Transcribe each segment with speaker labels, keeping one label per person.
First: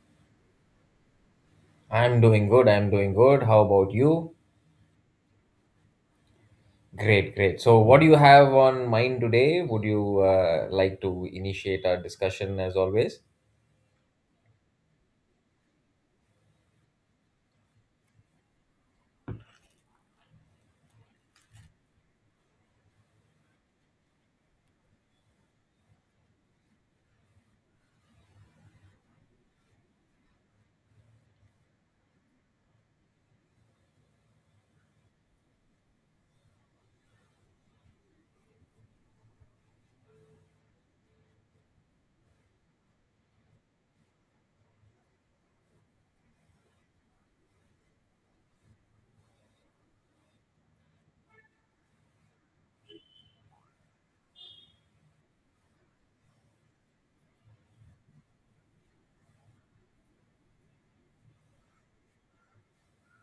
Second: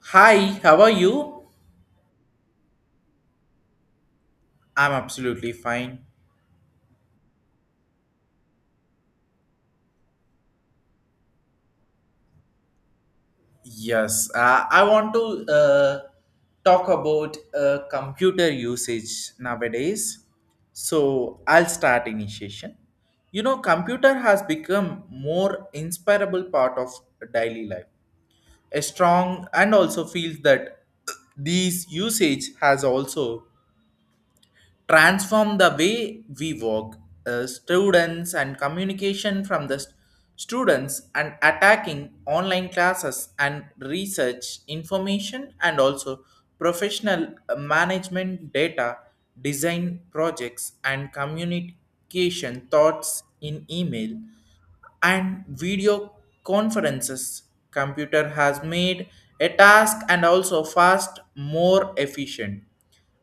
Speaker 1: Hi, how are you?
Speaker 2: I'm doing good. I'm doing good. How about you?
Speaker 1: I'm absolutely fine.
Speaker 2: Great, great. So, what do you have on mind today? Would you like to initiate our discussion as always?
Speaker 1: Yes, I want to talk about computer usage nowadays. So I'll start initiation. You know, computer has become more inspirable part of daily life. A strong and also feels that these usage has also transform the way we work, students and communication from students and attacking online classes and research information and also professional management data design projects and communication thoughts in email and video conferences. Computer has made a task and also fast more efficient.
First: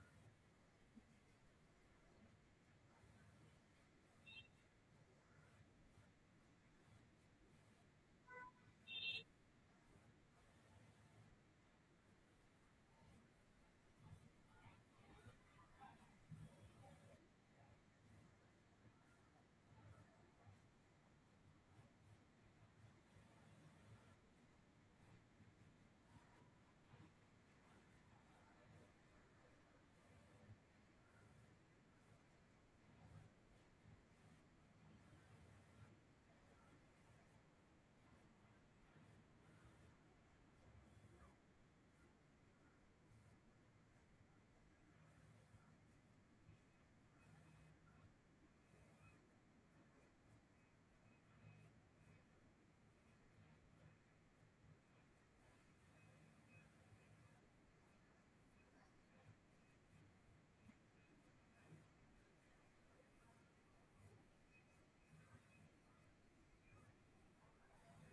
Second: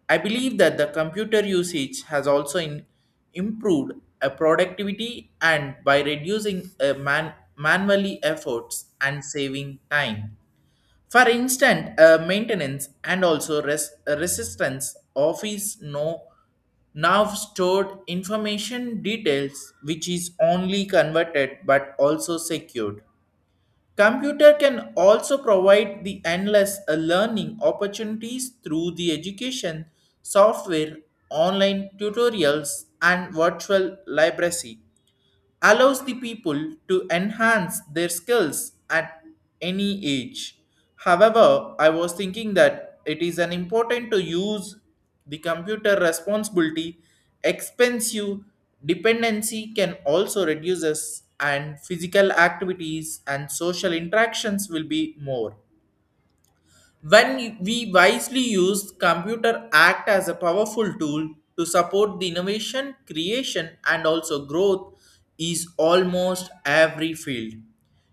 Speaker 1: I believe that the computer usage has also improved a productivity and by reducing manually efforts and saving time. For instant maintenance and also resistance, office no now stored information details which is only converted but also secured. Computer can also provide the endless learning opportunities through the education, software, online tutorials, and virtual library allows the people to enhance their skills at any age. However, I was thinking that it is an important to use the computer responsibility, expensive dependency can also reduces and physical activities and social interactions will be more. When we wisely use computer act as a powerful tool to support the innovation, creation and also growth is almost every field.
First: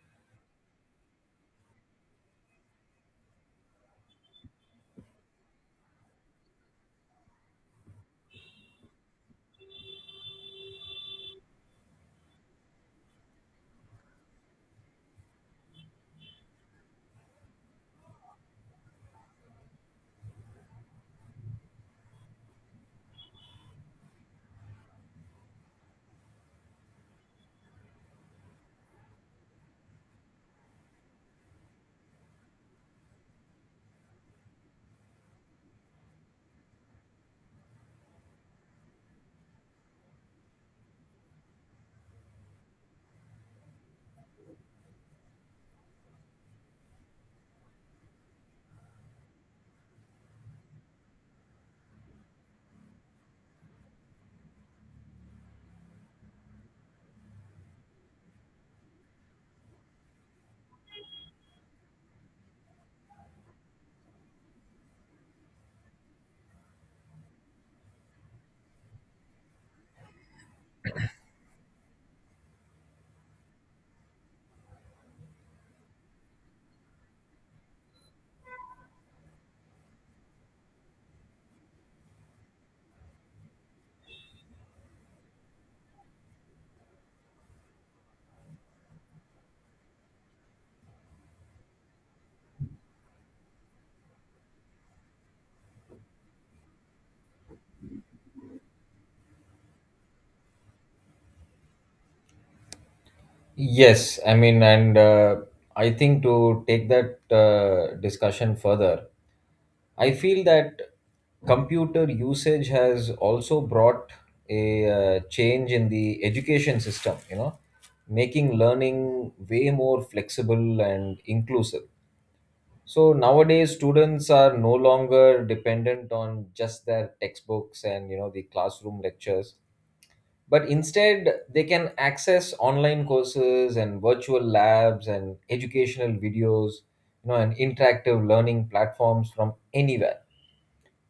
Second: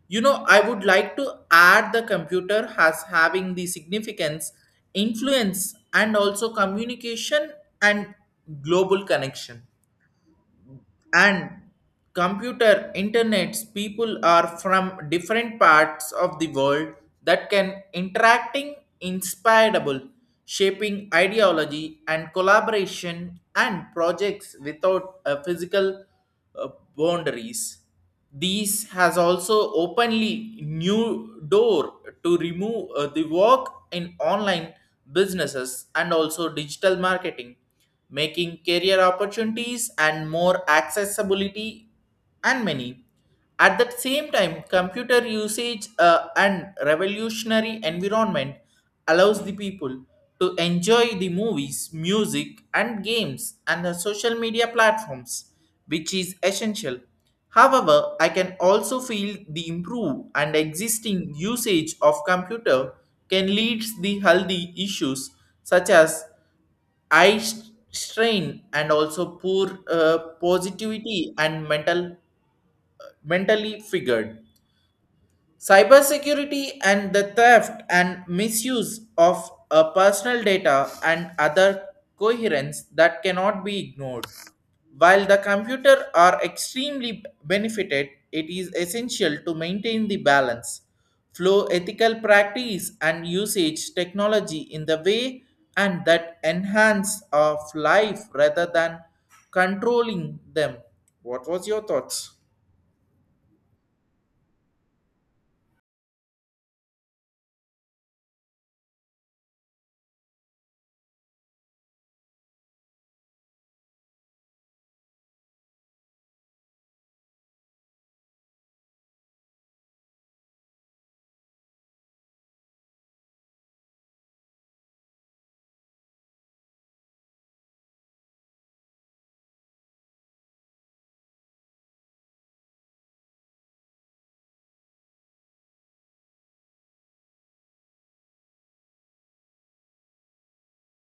Speaker 1: You know, I would like to add the computer as having the significance, influence and also communication and global connection and computer internets people are from different parts of the world that can interacting inspirable shaping ideology and collaboration and projects without a physical uh, boundaries. These has also openly new door to remove the work in online businesses and also digital marketing, making career opportunities and more accessibility and many. At the same time, computer usage and revolutionary environment allows the people to enjoy the movies, music, and games and the social media platforms, which is essential. However, I can also feel the improve and existing usage of computer can lead the healthy issues such as eye strain and also poor positivity and mentally figured. Cybersecurity and the theft and misuse of personal data and other coherence that cannot be ignored. While the computer are extremely benefited, it is essential to maintain the balance, flow ethical practice and usage technology in the way and that enhance of life rather than controlling them. What was your thoughts?
Speaker 2: Yes, I mean, and I think to take that discussion further, I feel that computer usage has also brought a change in the education system, you know, making learning way more flexible and inclusive. So nowadays, students are no longer dependent on just their textbooks and, you know, the classroom lectures, but instead they can access online courses and virtual labs and educational videos, you know, and interactive learning platforms from anywhere.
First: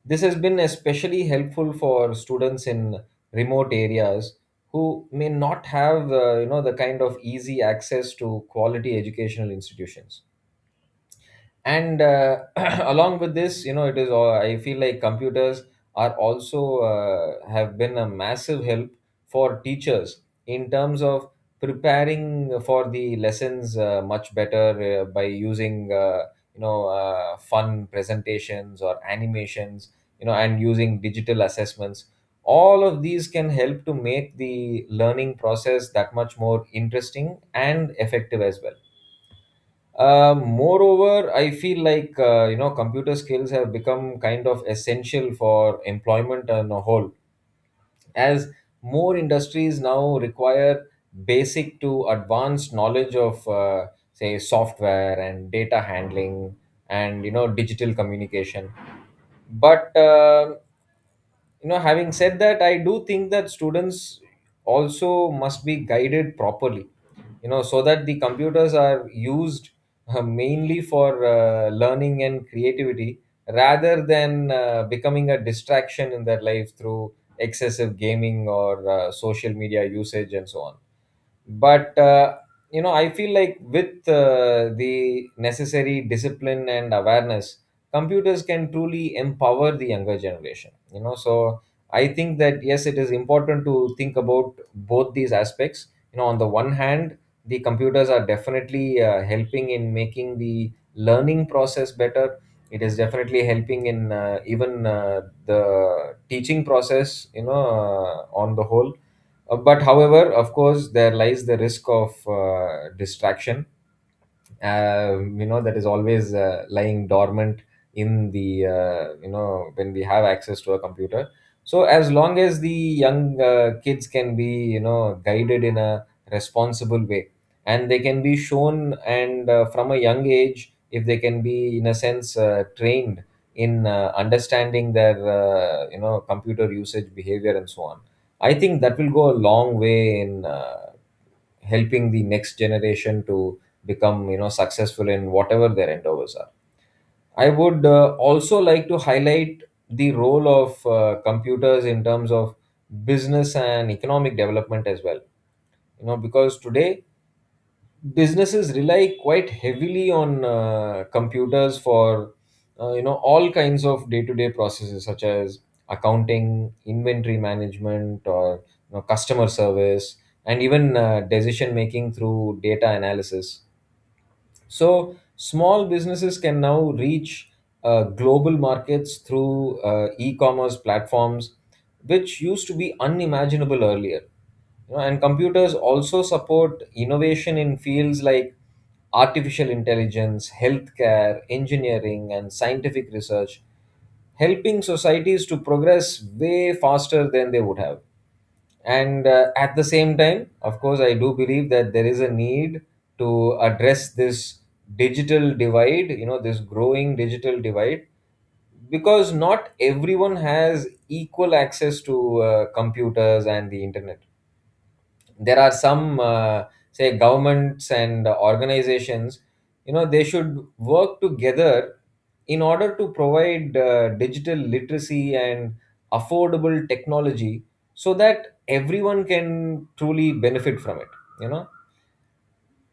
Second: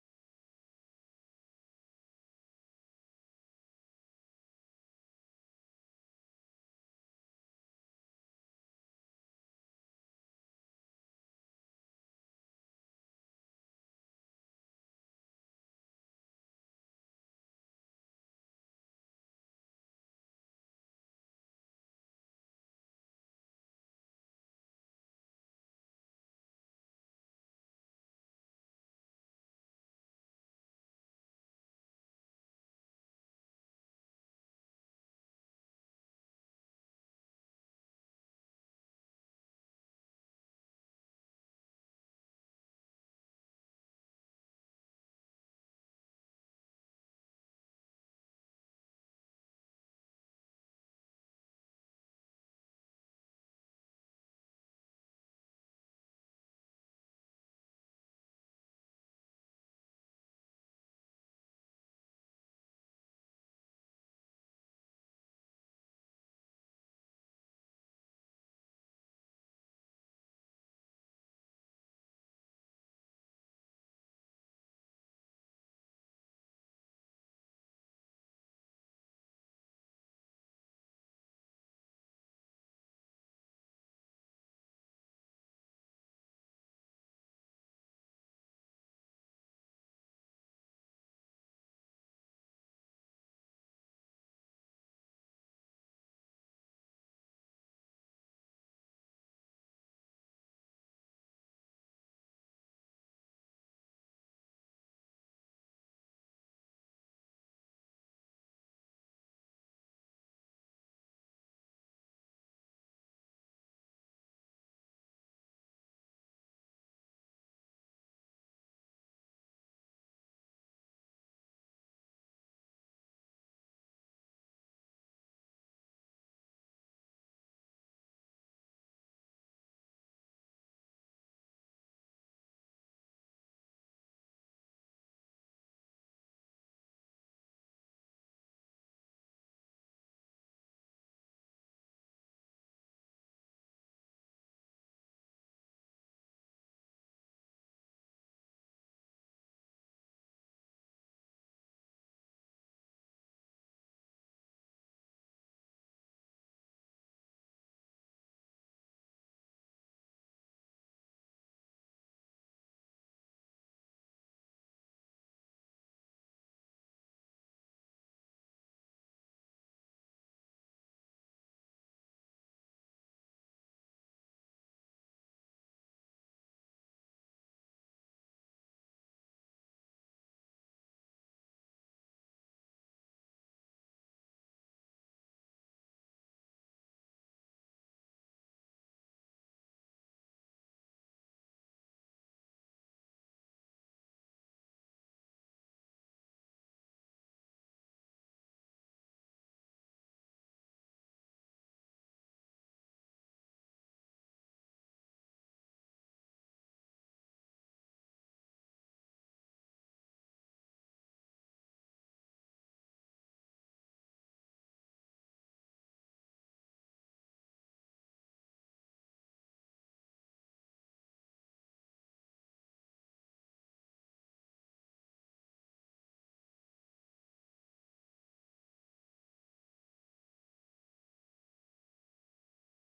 Speaker 2: This has been especially helpful for students in remote areas who may not have, you know, the kind of easy access to quality educational institutions and along with this, you know, it is all, I feel like computers are also have been a massive help for teachers in terms of preparing for the lessons much better by using, you know, fun presentations or animations, you know, and using digital assessments. All of these can help to make the learning process that much more interesting and effective as well. Moreover, I feel like, you know, computer skills have become kind of essential for employment on a whole, as more industries now require basic to advanced knowledge of, say, software and data handling and, you know, digital communication. But you know, having said that, I do think that students also must be guided properly, you know, so that the computers are used mainly for learning and creativity rather than becoming a distraction in their life through excessive gaming or social media usage and so on. But you know, I feel like with the necessary discipline and awareness, computers can truly empower the younger generation, you know. So I think that yes, it is important to think about both these aspects. You know, on the one hand, the computers are definitely helping in making the learning process better. It is definitely helping in, even, the teaching process, you know, on the whole. But however, of course, there lies the risk of distraction. You know, that is always lying dormant in the, you know, when we have access to a computer. So as long as the young kids can be, you know, guided in a responsible way, and they can be shown, and from a young age, if they can be in a sense trained in understanding their, you know, computer usage behavior and so on, I think that will go a long way in helping the next generation to become, you know, successful in whatever their endeavors are. I would also like to highlight the role of computers in terms of business and economic development as well, you know, because today businesses rely quite heavily on computers for, you know, all kinds of day-to-day processes such as accounting, inventory management, or, you know, customer service, and even decision making through data analysis. So small businesses can now reach global markets through e-commerce platforms, which used to be unimaginable earlier. You know, and computers also support innovation in fields like artificial intelligence, healthcare, engineering, and scientific research, helping societies to progress way faster than they would have. And at the same time, of course, I do believe that there is a need to address this digital divide, you know, this growing digital divide, because not everyone has equal access to computers and the internet. There are some, say, governments and organizations, you know, they should work together in order to provide digital literacy and affordable technology so that everyone can truly benefit from it, you know.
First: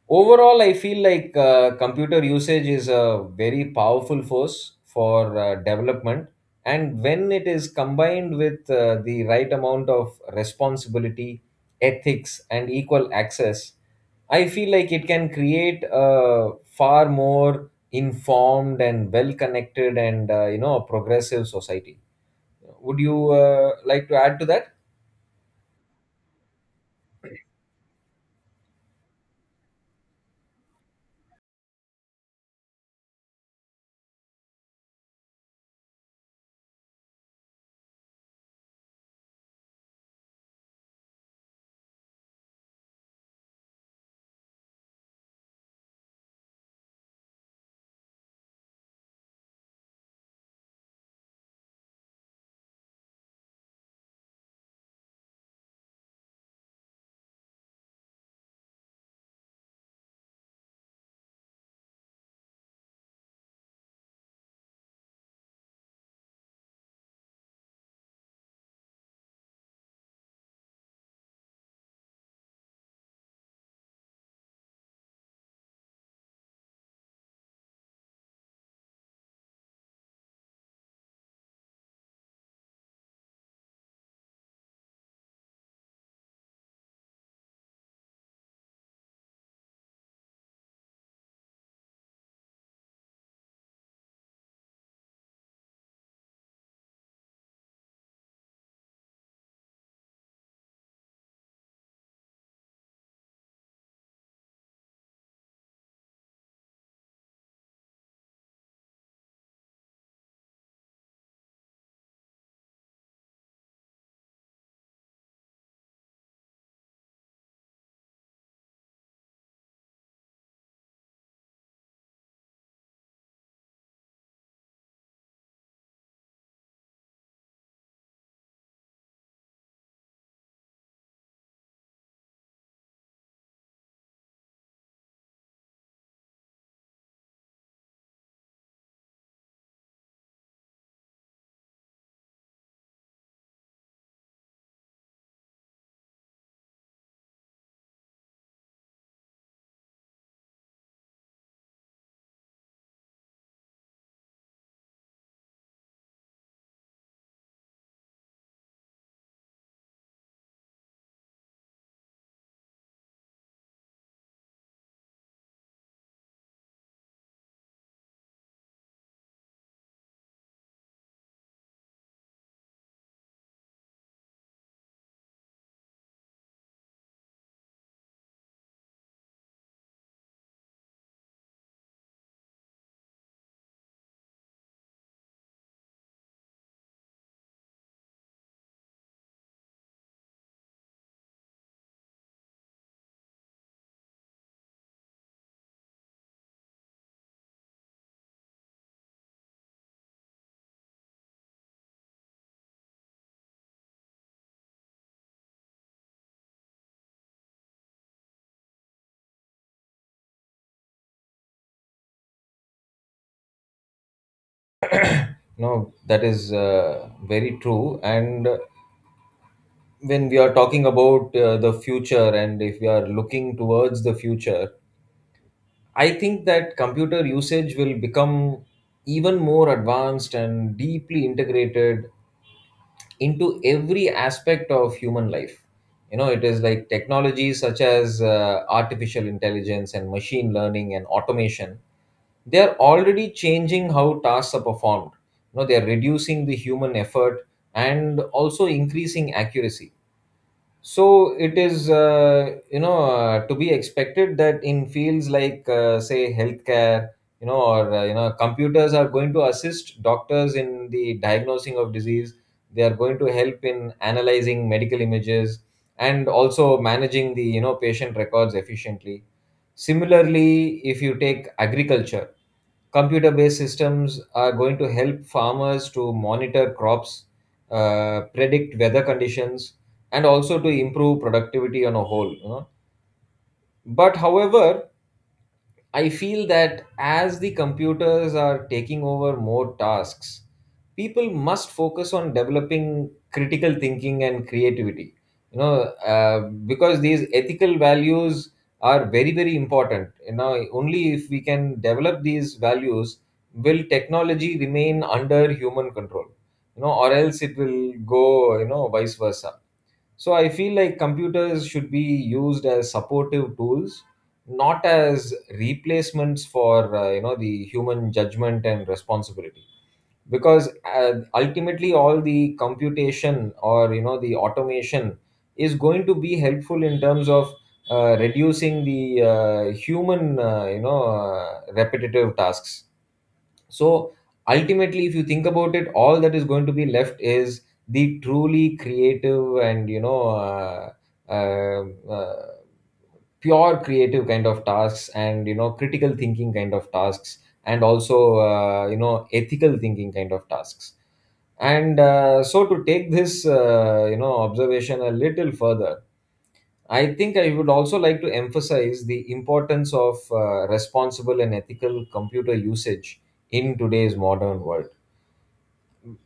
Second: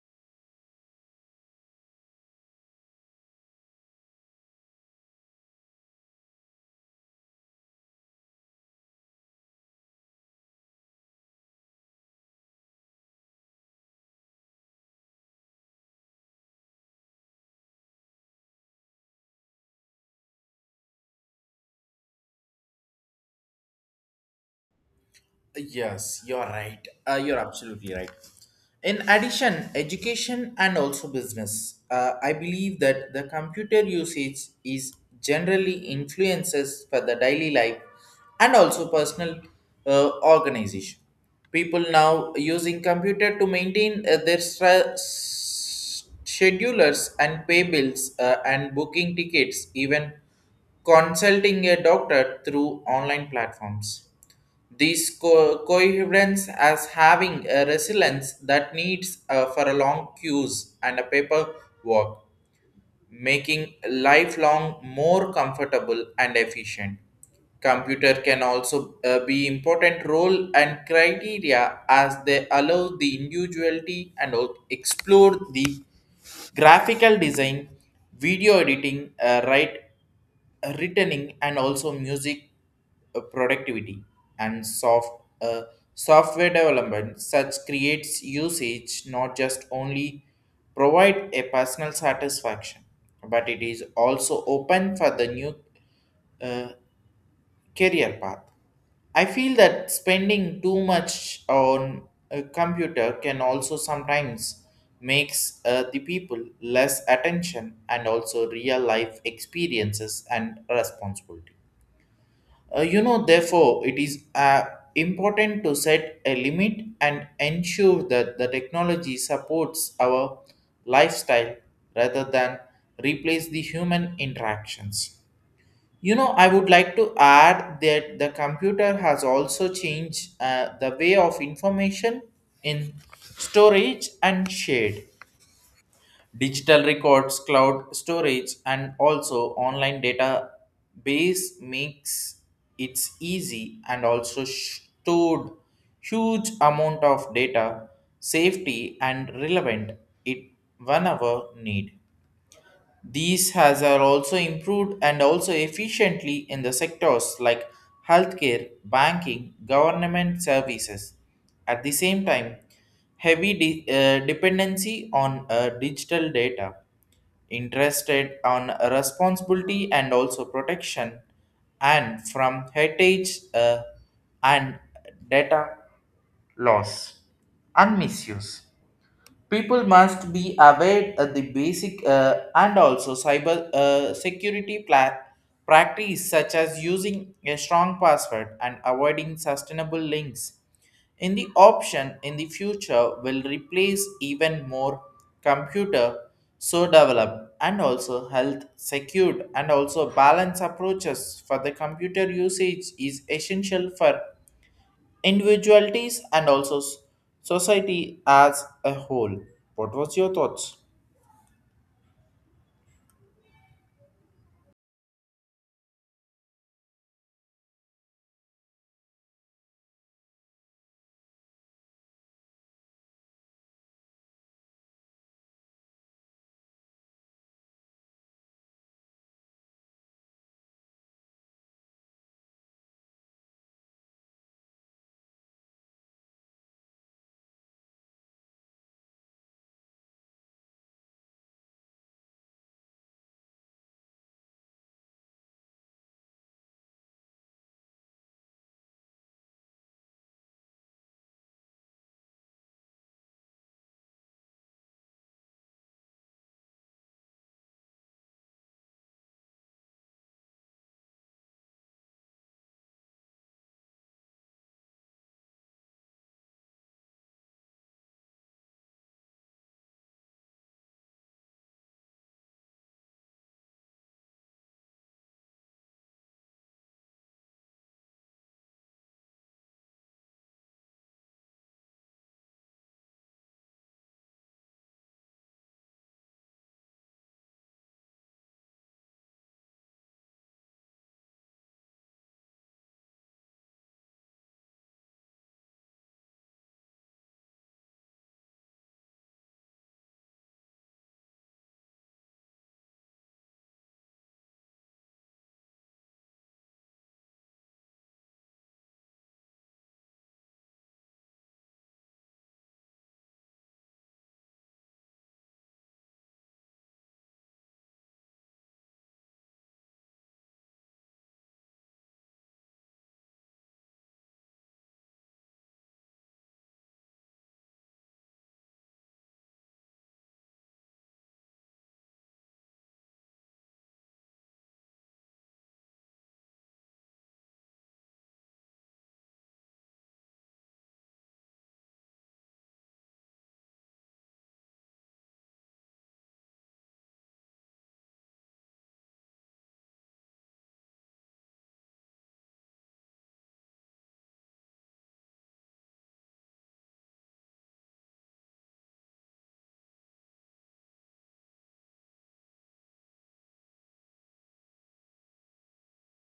Speaker 2: Overall, I feel like computer usage is a very powerful force for development, and when it is combined with the right amount of responsibility, ethics, and equal access, I feel like it can create a far more informed and well connected and, you know, a progressive society. Would you like to add to that?
Speaker 1: Yes, you're right. You're absolutely right. In addition, education and also business. I believe that the computer usage is generally influences for the daily life and also personal organization. People now using computer to maintain their schedulers and pay bills and booking tickets, even consulting a doctor through online platforms these coherence as having a resilience that needs for a long queues and a paper walk, making lifelong more comfortable and efficient. Computer can also be important role and criteria as they allow the individuality and explore the graphical design, video editing, right returning and also music productivity and uh, software development such creates usage not just only provide a personal satisfaction but it is also open for the new uh, career path. I feel that spending too much on a computer can also sometimes makes the people less attention and also real life experiences and responsibility. Therefore, it is important to set a limit and ensure that the technology supports our lifestyle rather than replace the human interactions. You know, I would like to add that the computer has also changed the way of information in storage and shared. Digital records, cloud storage, and also online database makes it easy and also stored huge amount of data, safety and relevant it whenever need. These has are also improved and also efficiently in the sectors like healthcare, banking, government services. At the same time, heavy dependency on digital data, interested on responsibility and also protection, and from heritage and data loss and misuse people must be aware of the basic and also cyber security practice such as using a strong password and avoiding sustainable links in the option in the future will replace even more computer so developed and also health secured and also balanced approaches for the computer usage is essential for individualities and also society as a whole. What was your thoughts?
Speaker 2: No, that is very true. And when we are talking about the future, and if we are looking towards the future, I think that computer usage will become even more advanced and deeply integrated into every aspect of human life. You know, it is like technologies such as artificial intelligence and machine learning and automation. They are already changing how tasks are performed. You know, they are reducing the human effort and also increasing accuracy. So it is, you know, to be expected that in fields like, say, healthcare, you know, or, you know, computers are going to assist doctors in the diagnosing of disease. They are going to help in analyzing medical images and also managing the, you know, patient records efficiently. Similarly, if you take agriculture, computer based systems are going to help farmers to monitor crops, predict weather conditions, and also to improve productivity on a whole, you know. But however, I feel that as the computers are taking over more tasks, people must focus on developing critical thinking and creativity. You know, because these ethical values are very, very important. You know, only if we can develop these values will technology remain under human control. You know, or else it will go, you know, vice versa. So I feel like computers should be used as supportive tools, not as replacements for, you know, the human judgment and responsibility. Because ultimately, all the computation or, you know, the automation is going to be helpful in terms of reducing the human, you know, repetitive tasks. So ultimately, if you think about it, all that is going to be left is the truly creative and, you know, uh, uh, pure creative kind of tasks and, you know, critical thinking kind of tasks, and also, you know, ethical thinking kind of tasks. And So to take this, you know, observation a little further, I think I would also like to emphasize the importance of responsible and ethical computer usage in today's modern world.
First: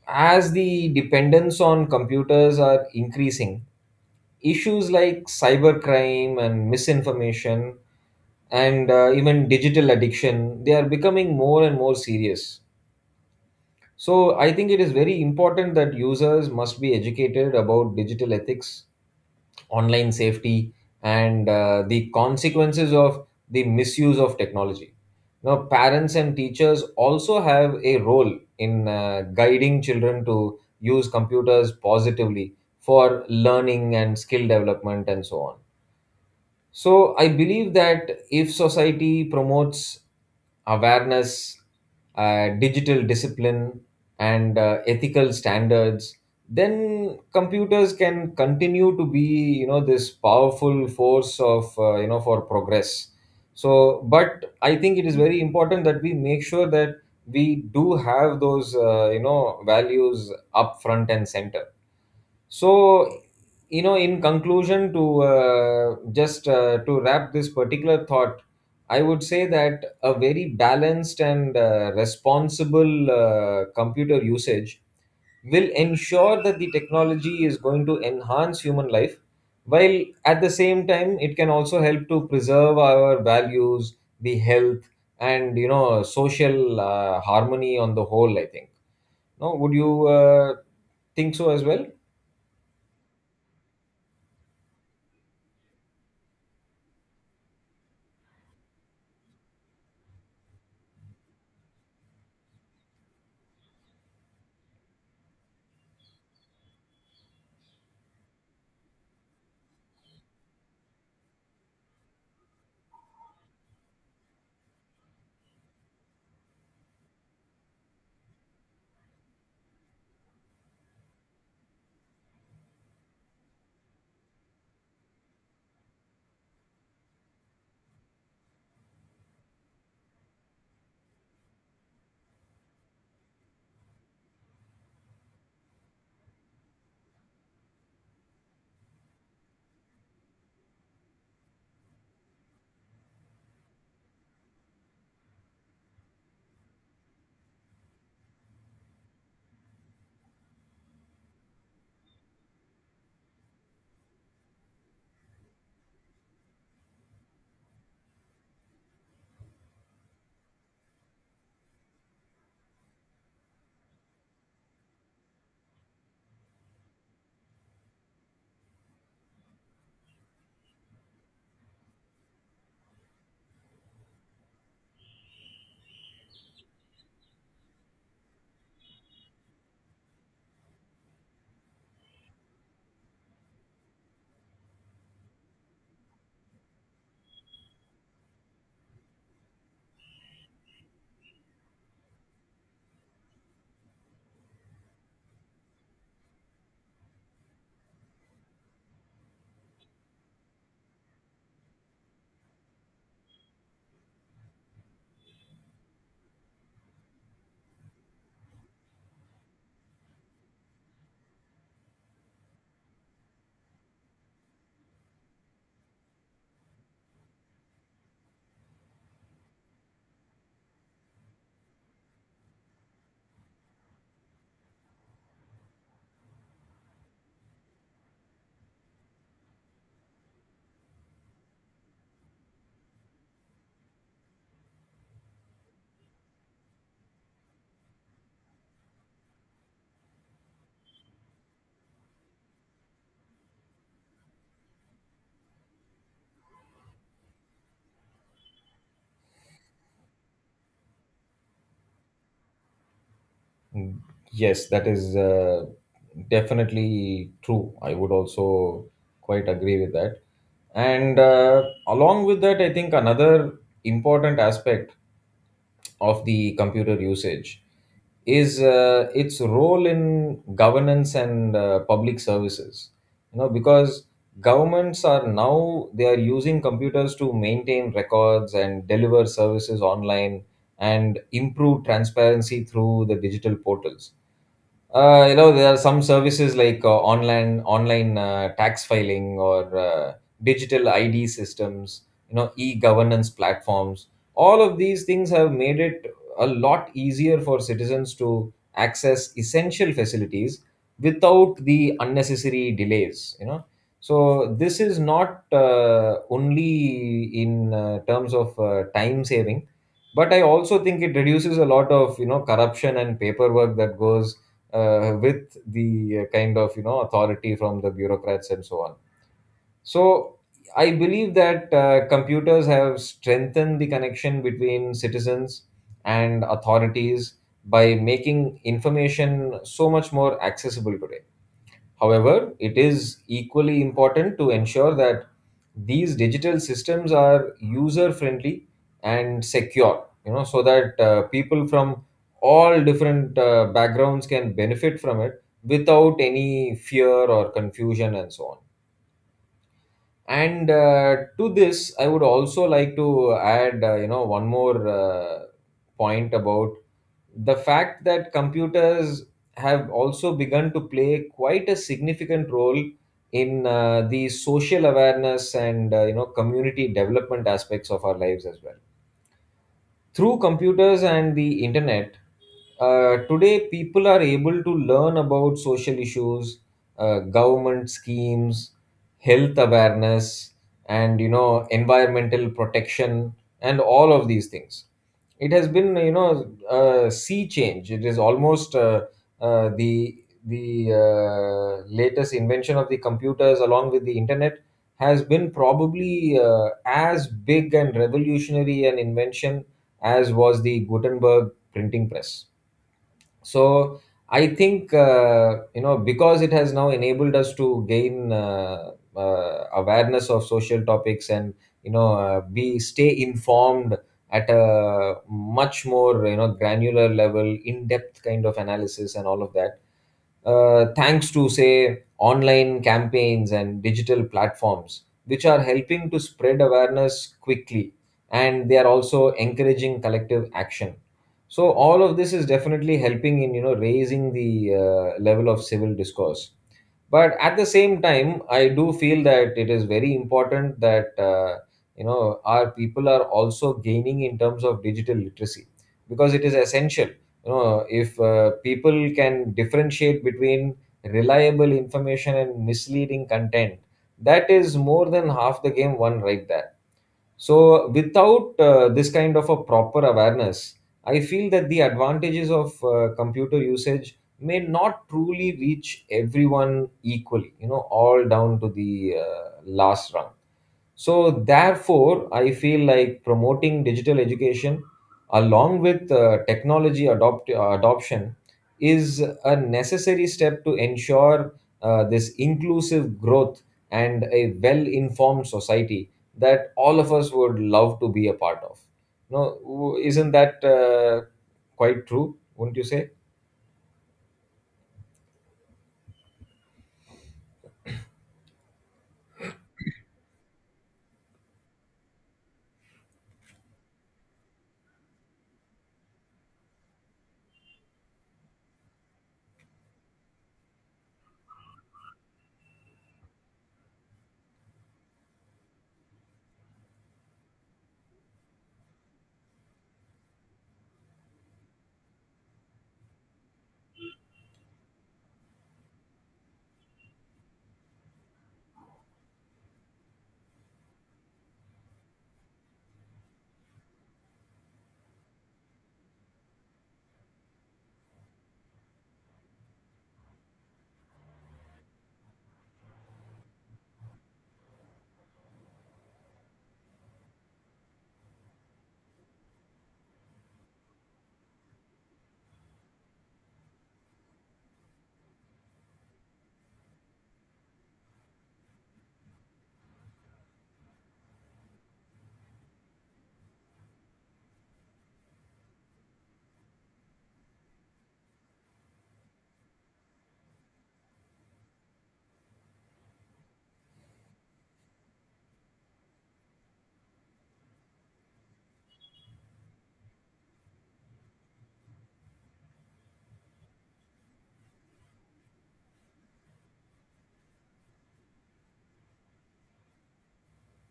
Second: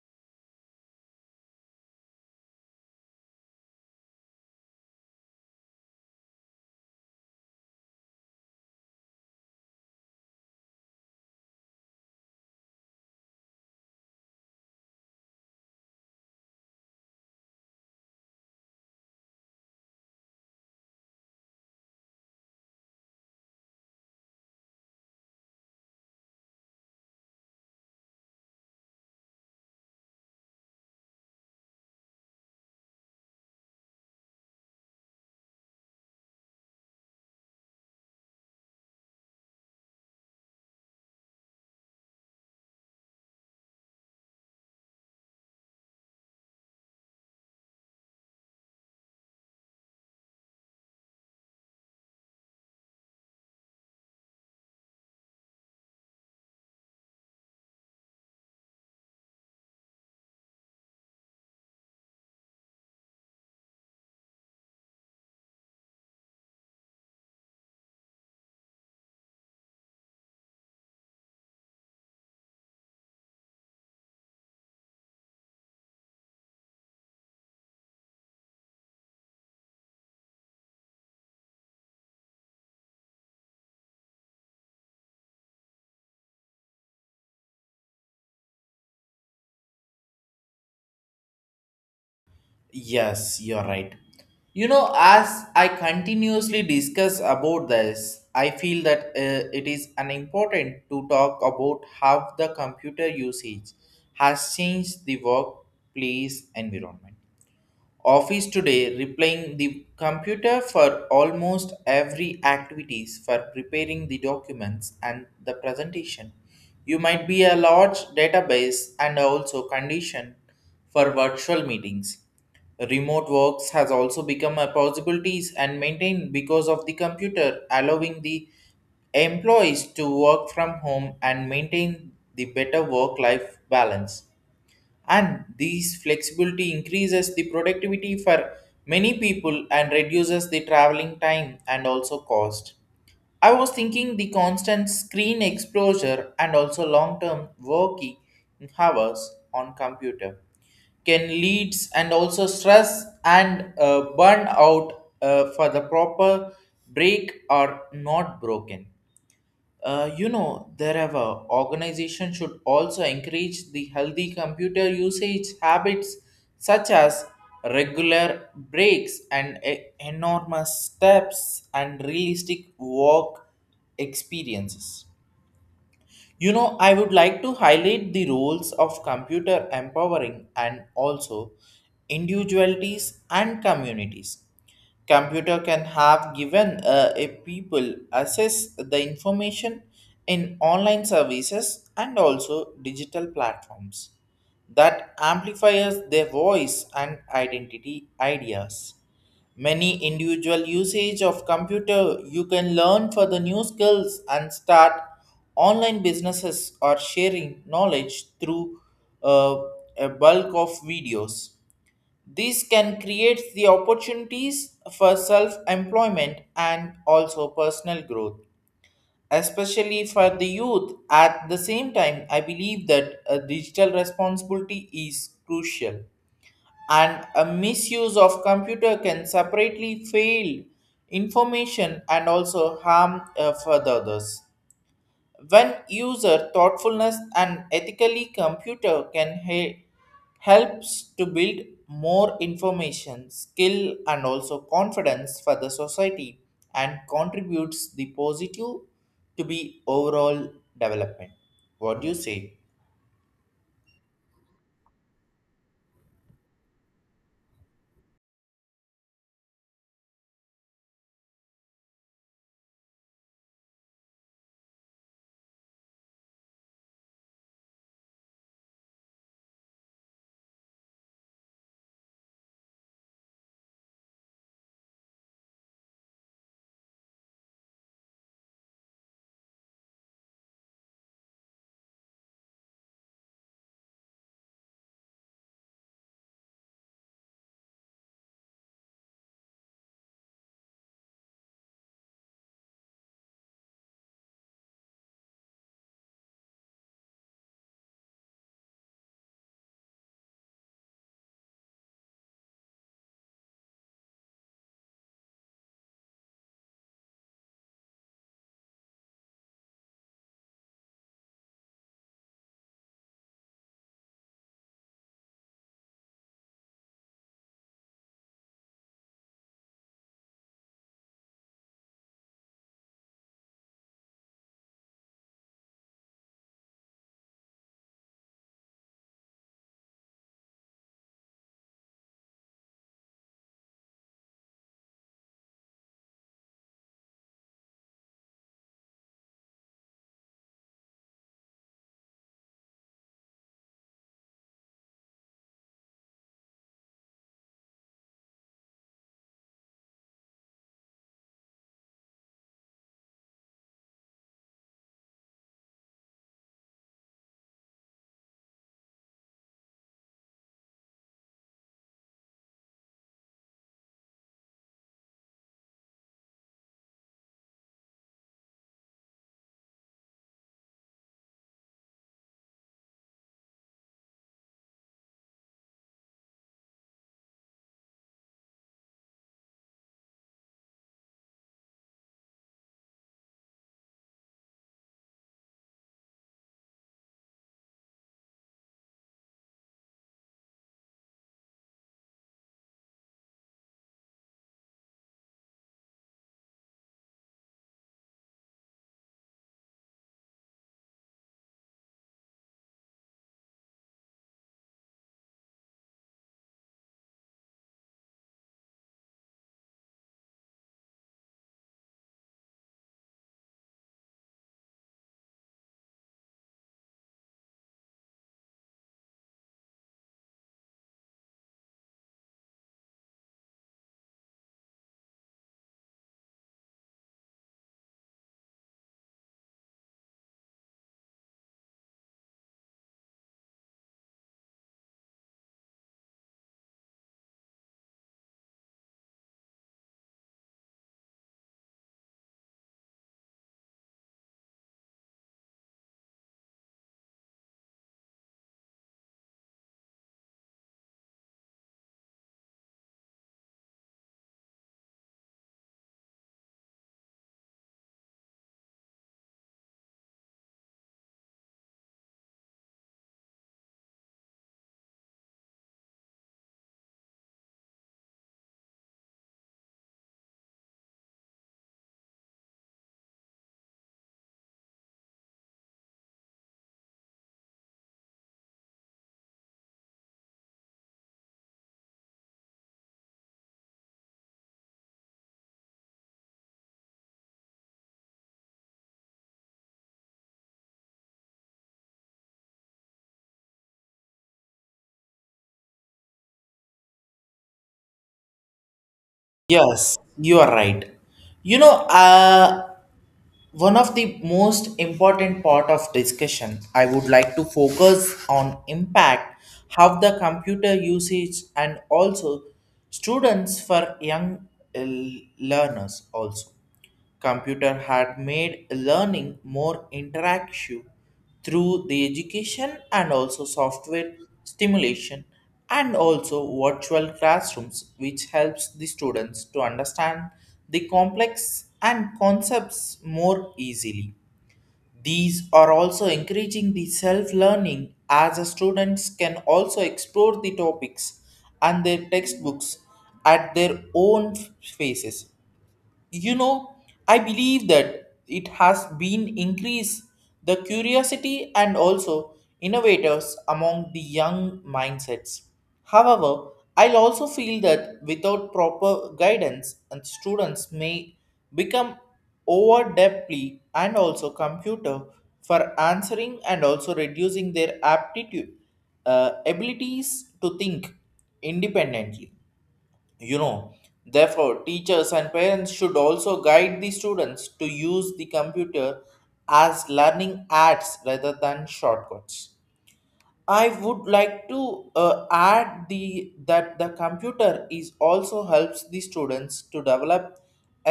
Speaker 2: As the dependence on computers are increasing, issues like cybercrime and misinformation and even digital addiction, they are becoming more and more serious. So I think it is very important that users must be educated about digital ethics, online safety, and the consequences of the misuse of technology. Now, parents and teachers also have a role in guiding children to use computers positively for learning and skill development and so on. So I believe that if society promotes awareness, digital discipline, and ethical standards, then computers can continue to be, you know, this powerful force of, you know, for progress. So, but I think it is very important that we make sure that we do have those, you know, values up front and center. So, you know, in conclusion, to just to wrap this particular thought, I would say that a very balanced and responsible computer usage will ensure that the technology is going to enhance human life, while at the same time it can also help to preserve our values, the health, and, you know, social harmony on the whole, I think. No, would you think so as well?
Speaker 1: Yes, you're right. You know, as I continuously discuss about this, I feel that it is an important to talk about how the computer usage has changed the workplace environment. Office today replying the computer for almost every activities for preparing the documents and the presentation you might be a large database and also condition for virtual meetings remote works has also become a possibilities and maintained because of the computer allowing the employees to work from home and maintain the better work life balance and these flexibility increases the productivity for many people and reduces the traveling time and also cost. I was thinking the constant screen exposure and also long term working hours on computer can leads and also stress and burnout for the proper break are not broken. Therever organization should also encourage the healthy computer usage habits such as regular breaks and enormous steps and realistic work experiences. You know, I would like to highlight the roles of computer empowering and also individualities and communities. Computer can have given a people access the information in online services and also digital platforms that amplifies their voice and identity ideas. Many individual usage of computer you can learn for the new skills and start online businesses or sharing knowledge through uh, a bulk of videos. This can create the opportunities for self-employment and also personal growth especially for the youth. At the same time, I believe that a digital responsibility is crucial and a misuse of computer can separately fail information and also harm further others when user thoughtfulness and ethically computer can helps to build more information skill and also confidence for the society and contributes the positive to be overall development. What do you say?
Speaker 2: Mm, yes, that is definitely true. I would also quite agree with that. And along with that, I think another important aspect of the computer usage is its role in governance and public services. You know, because governments are now, they are using computers to maintain records and deliver services online and improve transparency through the digital portals. You know, there are some services like, online tax filing, or, digital ID systems, you know, e-governance platforms. All of these things have made it a lot easier for citizens to access essential facilities without the unnecessary delays, you know. So this is not only in terms of time saving, but I also think it reduces a lot of, you know, corruption and paperwork that goes with the kind of authority from the bureaucrats and so on, so I believe that computers have strengthened the connection between citizens and authorities by making information so much more accessible today. However, it is equally important to ensure that these digital systems are user friendly and secure, you know, so that people from all different backgrounds can benefit from it without any fear or confusion and so on. And to this I would also like to add, you know, one more point about the fact that computers have also begun to play quite a significant role in the social awareness and, you know, community development aspects of our lives as well. Through computers and the internet, today people are able to learn about social issues, government schemes, health awareness, and, you know, environmental protection, and all of these things. It has been, you know, a sea change. It is almost uh, the the latest invention of the computers along with the internet has been probably as big and revolutionary an invention as was the Gutenberg printing press. So I think, you know, because it has now enabled us to gain awareness of social topics and, you know, be stay informed at a much more, you know, granular level, in depth kind of analysis and all of that, thanks to say online campaigns and digital platforms which are helping to spread awareness quickly, and they are also encouraging collective action. So all of this is definitely helping in, you know, raising the level of civil discourse. But at the same time, I do feel that it is very important that, you know, our people are also gaining in terms of digital literacy, because it is essential, you know, if people can differentiate between reliable information and misleading content, that is more than half the game won right there. So, without this kind of a proper awareness, I feel that the advantages of computer usage may not truly reach everyone equally, you know, all down to the last rung. So, therefore, I feel like promoting digital education along with adoption is a necessary step to ensure this inclusive growth and a well informed society that all of us would love to be a part of. No, isn't that quite true? Wouldn't you say?
Speaker 1: Yes, you are right. You know, uh, One of the most important part of discussion I would like to focus on impact how the computer usage and also students for young uh, learners also computer had made learning more interactive through the education and also software stimulation and also virtual classrooms which helps the students to understand the complex and concepts more easily. These are also encouraging the self learning as the students can also explore the topics and their textbooks at their own paces. You know, I believe that it has been increased the curiosity and also innovators among the young mindsets. However, I'll also feel that without proper guidance and students may become over deeply and also computer for answering and also reducing their aptitude abilities to think independently. You know, therefore teachers and parents should also guide the students to use the computer as learning aids rather than shortcuts. I would like to add the that the computer is also helps the students to develop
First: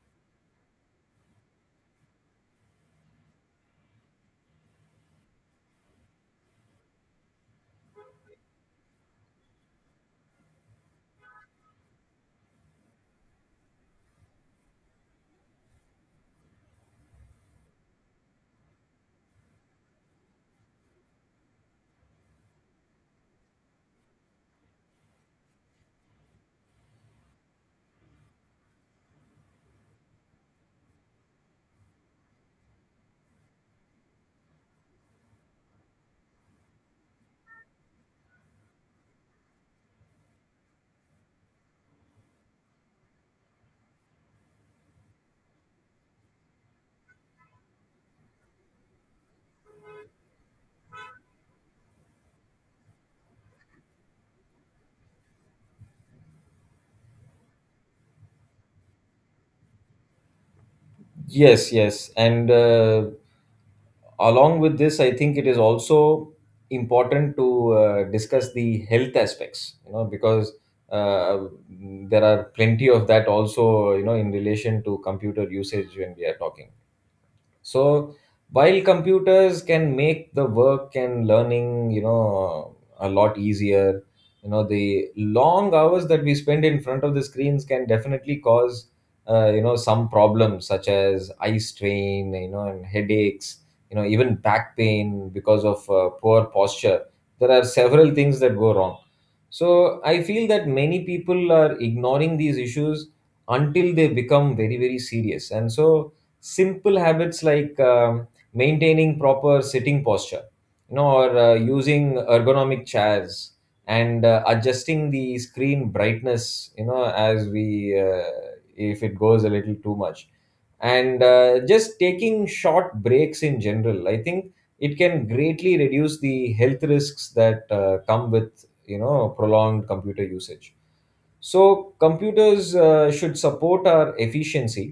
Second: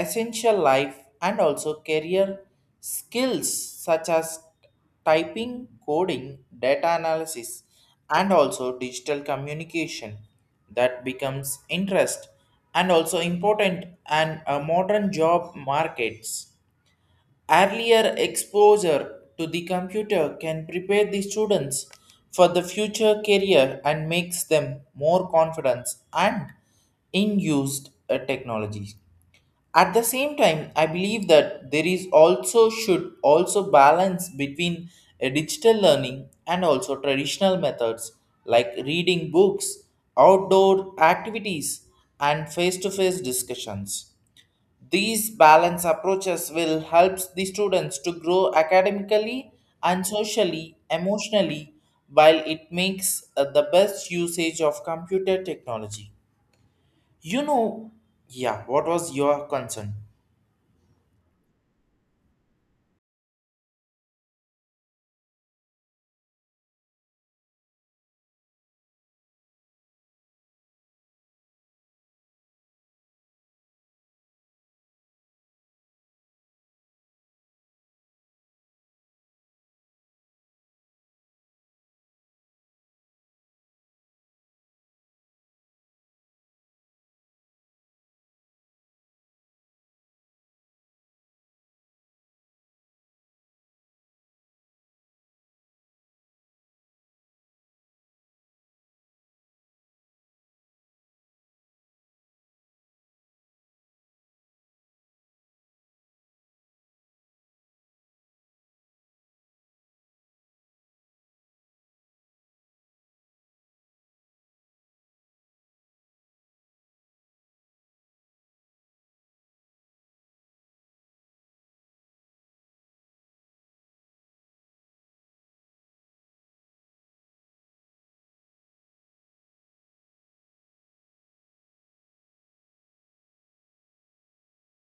Speaker 1: essential life and also career skills such as typing, coding, data analysis, and also digital communication that becomes interest and also important and a modern job markets. Earlier exposure to the computer can prepare the students for the future career and makes them more confident and in used technology. At the same time, I believe that there is also should also balance between digital learning and also traditional methods like reading books, outdoor activities, and face-to-face discussions. These balance approaches will help the students to grow academically and socially, emotionally, while it makes the best usage of computer technology. You know, yeah, what was your concern?
Speaker 2: Yes, yes. And along with this, I think it is also important to discuss the health aspects, you know, because uh, there are plenty of that also, you know, in relation to computer usage when we are talking. So while computers can make the work and learning, you know, a lot easier, you know the long hours that we spend in front of the screens can definitely cause, you know, some problems such as eye strain, you know, and headaches, you know, even back pain because of poor posture. There are several things that go wrong. So I feel that many people are ignoring these issues until they become very very serious. And so, simple habits like maintaining proper sitting posture, you know, or using ergonomic chairs and adjusting the screen brightness, you know, as we, if it goes a little too much, and just taking short breaks in general, I think it can greatly reduce the health risks that come with, you know, prolonged computer usage. So computers should support our efficiency,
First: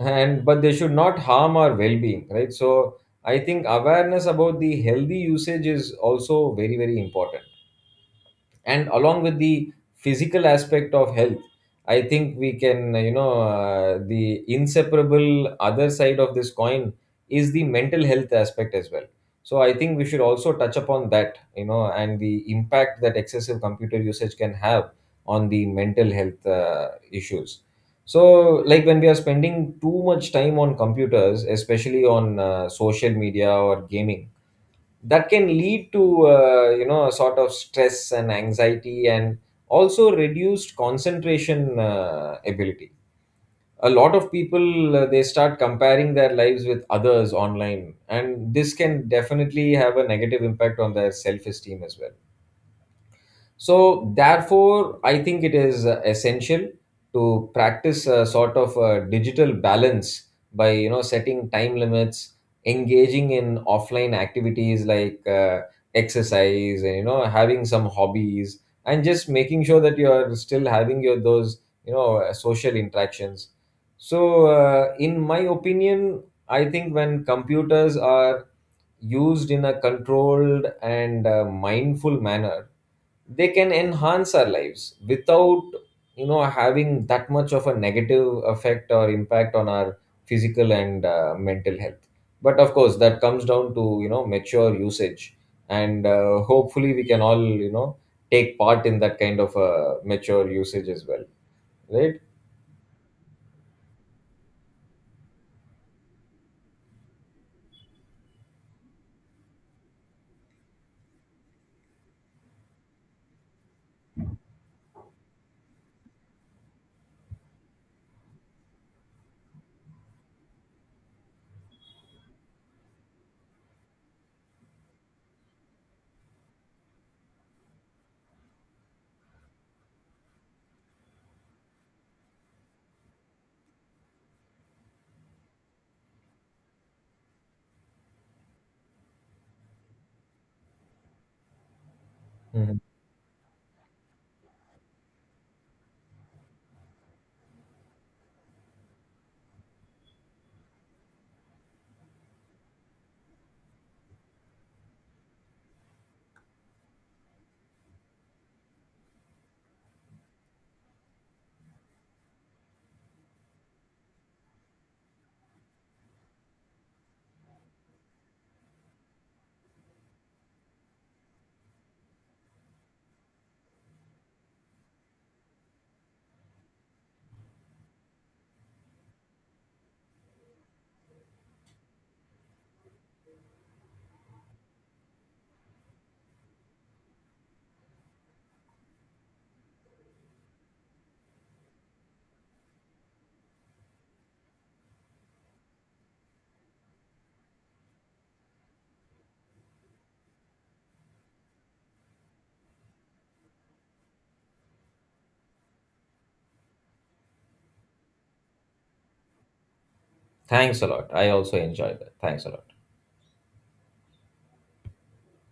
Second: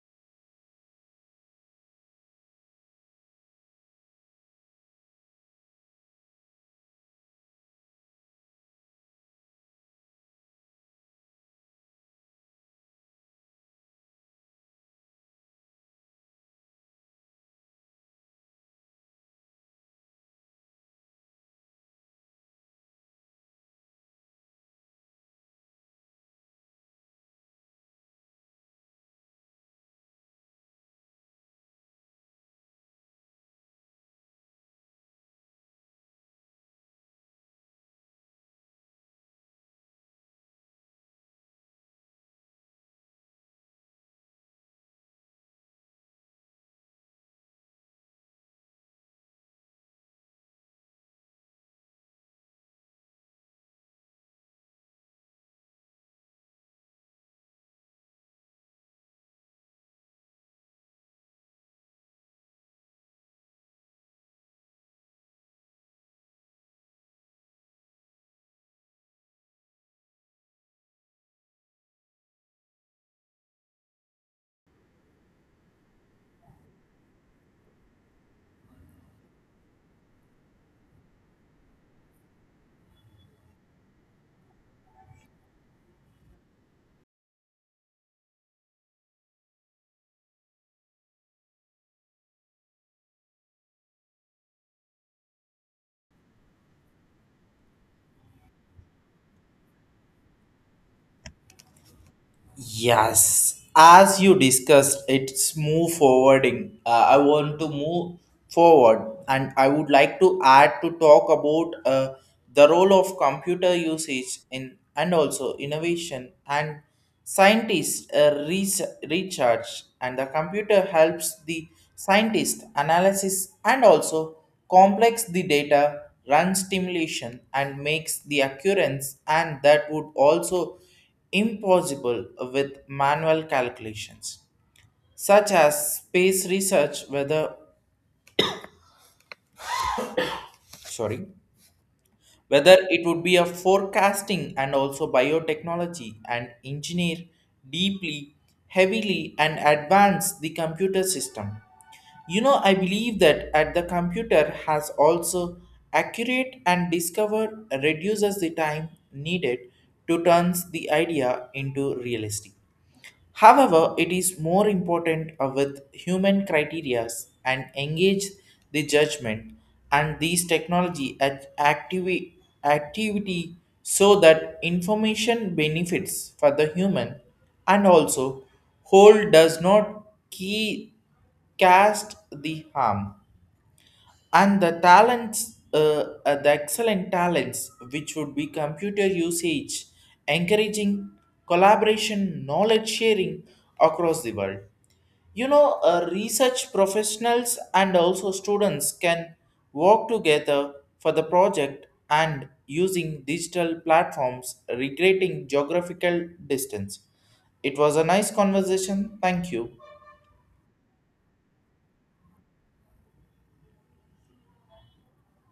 Speaker 2: and but they should not harm our well-being, right? So I think awareness about the healthy usage is also very very important. And along with the physical aspect of health, I think we can, you know, the inseparable other side of this coin is the mental health aspect as well. So I think we should also touch upon that, you know, and the impact that excessive computer usage can have on the mental health issues. So, like when we are spending too much time on computers, especially on social media or gaming, that can lead to, you know, a sort of stress and anxiety, and also reduced concentration ability. A lot of people, they start comparing their lives with others online, and this can definitely have a negative impact on their self esteem as well. So, therefore, I think it is essential to practice a sort of a digital balance by, you know, setting time limits, engaging in offline activities like, exercise, and, you know, having some hobbies, and just making sure that you are still having your those, you know, social interactions. So, in my opinion, I think when computers are used in a controlled and mindful manner, they can enhance our lives without, you know, having that much of a negative effect or impact on our physical and mental health. But of course that comes down to, you know, mature usage. And hopefully we can all, you know, take part in that kind of mature usage as well, right?
Speaker 1: Yes, as you discussed, it's move forwarding. I want to move forward, and I would like to add to talk about the role of computer usage in and also innovation and scientists recharge and the computer helps the scientist analysis and also complex the data run stimulation and makes the occurrence and that would also impossible with manual calculations such as space research whether sorry whether
Speaker 2: Mhm.
Speaker 1: it would be a forecasting and also biotechnology and engineer deeply heavily and advance the computer system. You know, I believe that at the computer has also accurate and discover reduces the time needed to turns the idea into realistic. However, it is more important with human criterias and engage the judgment and these technology at activity so that information benefits for the human and also whole does not key cast the harm and the talents the excellent talents which would be computer usage encouraging collaboration knowledge sharing across the world. You know research professionals and also students can work together for the project and using digital platforms recreating geographical distance. It was a nice conversation, thank you.
Speaker 2: Thanks a lot, I also enjoy that. Thanks a lot.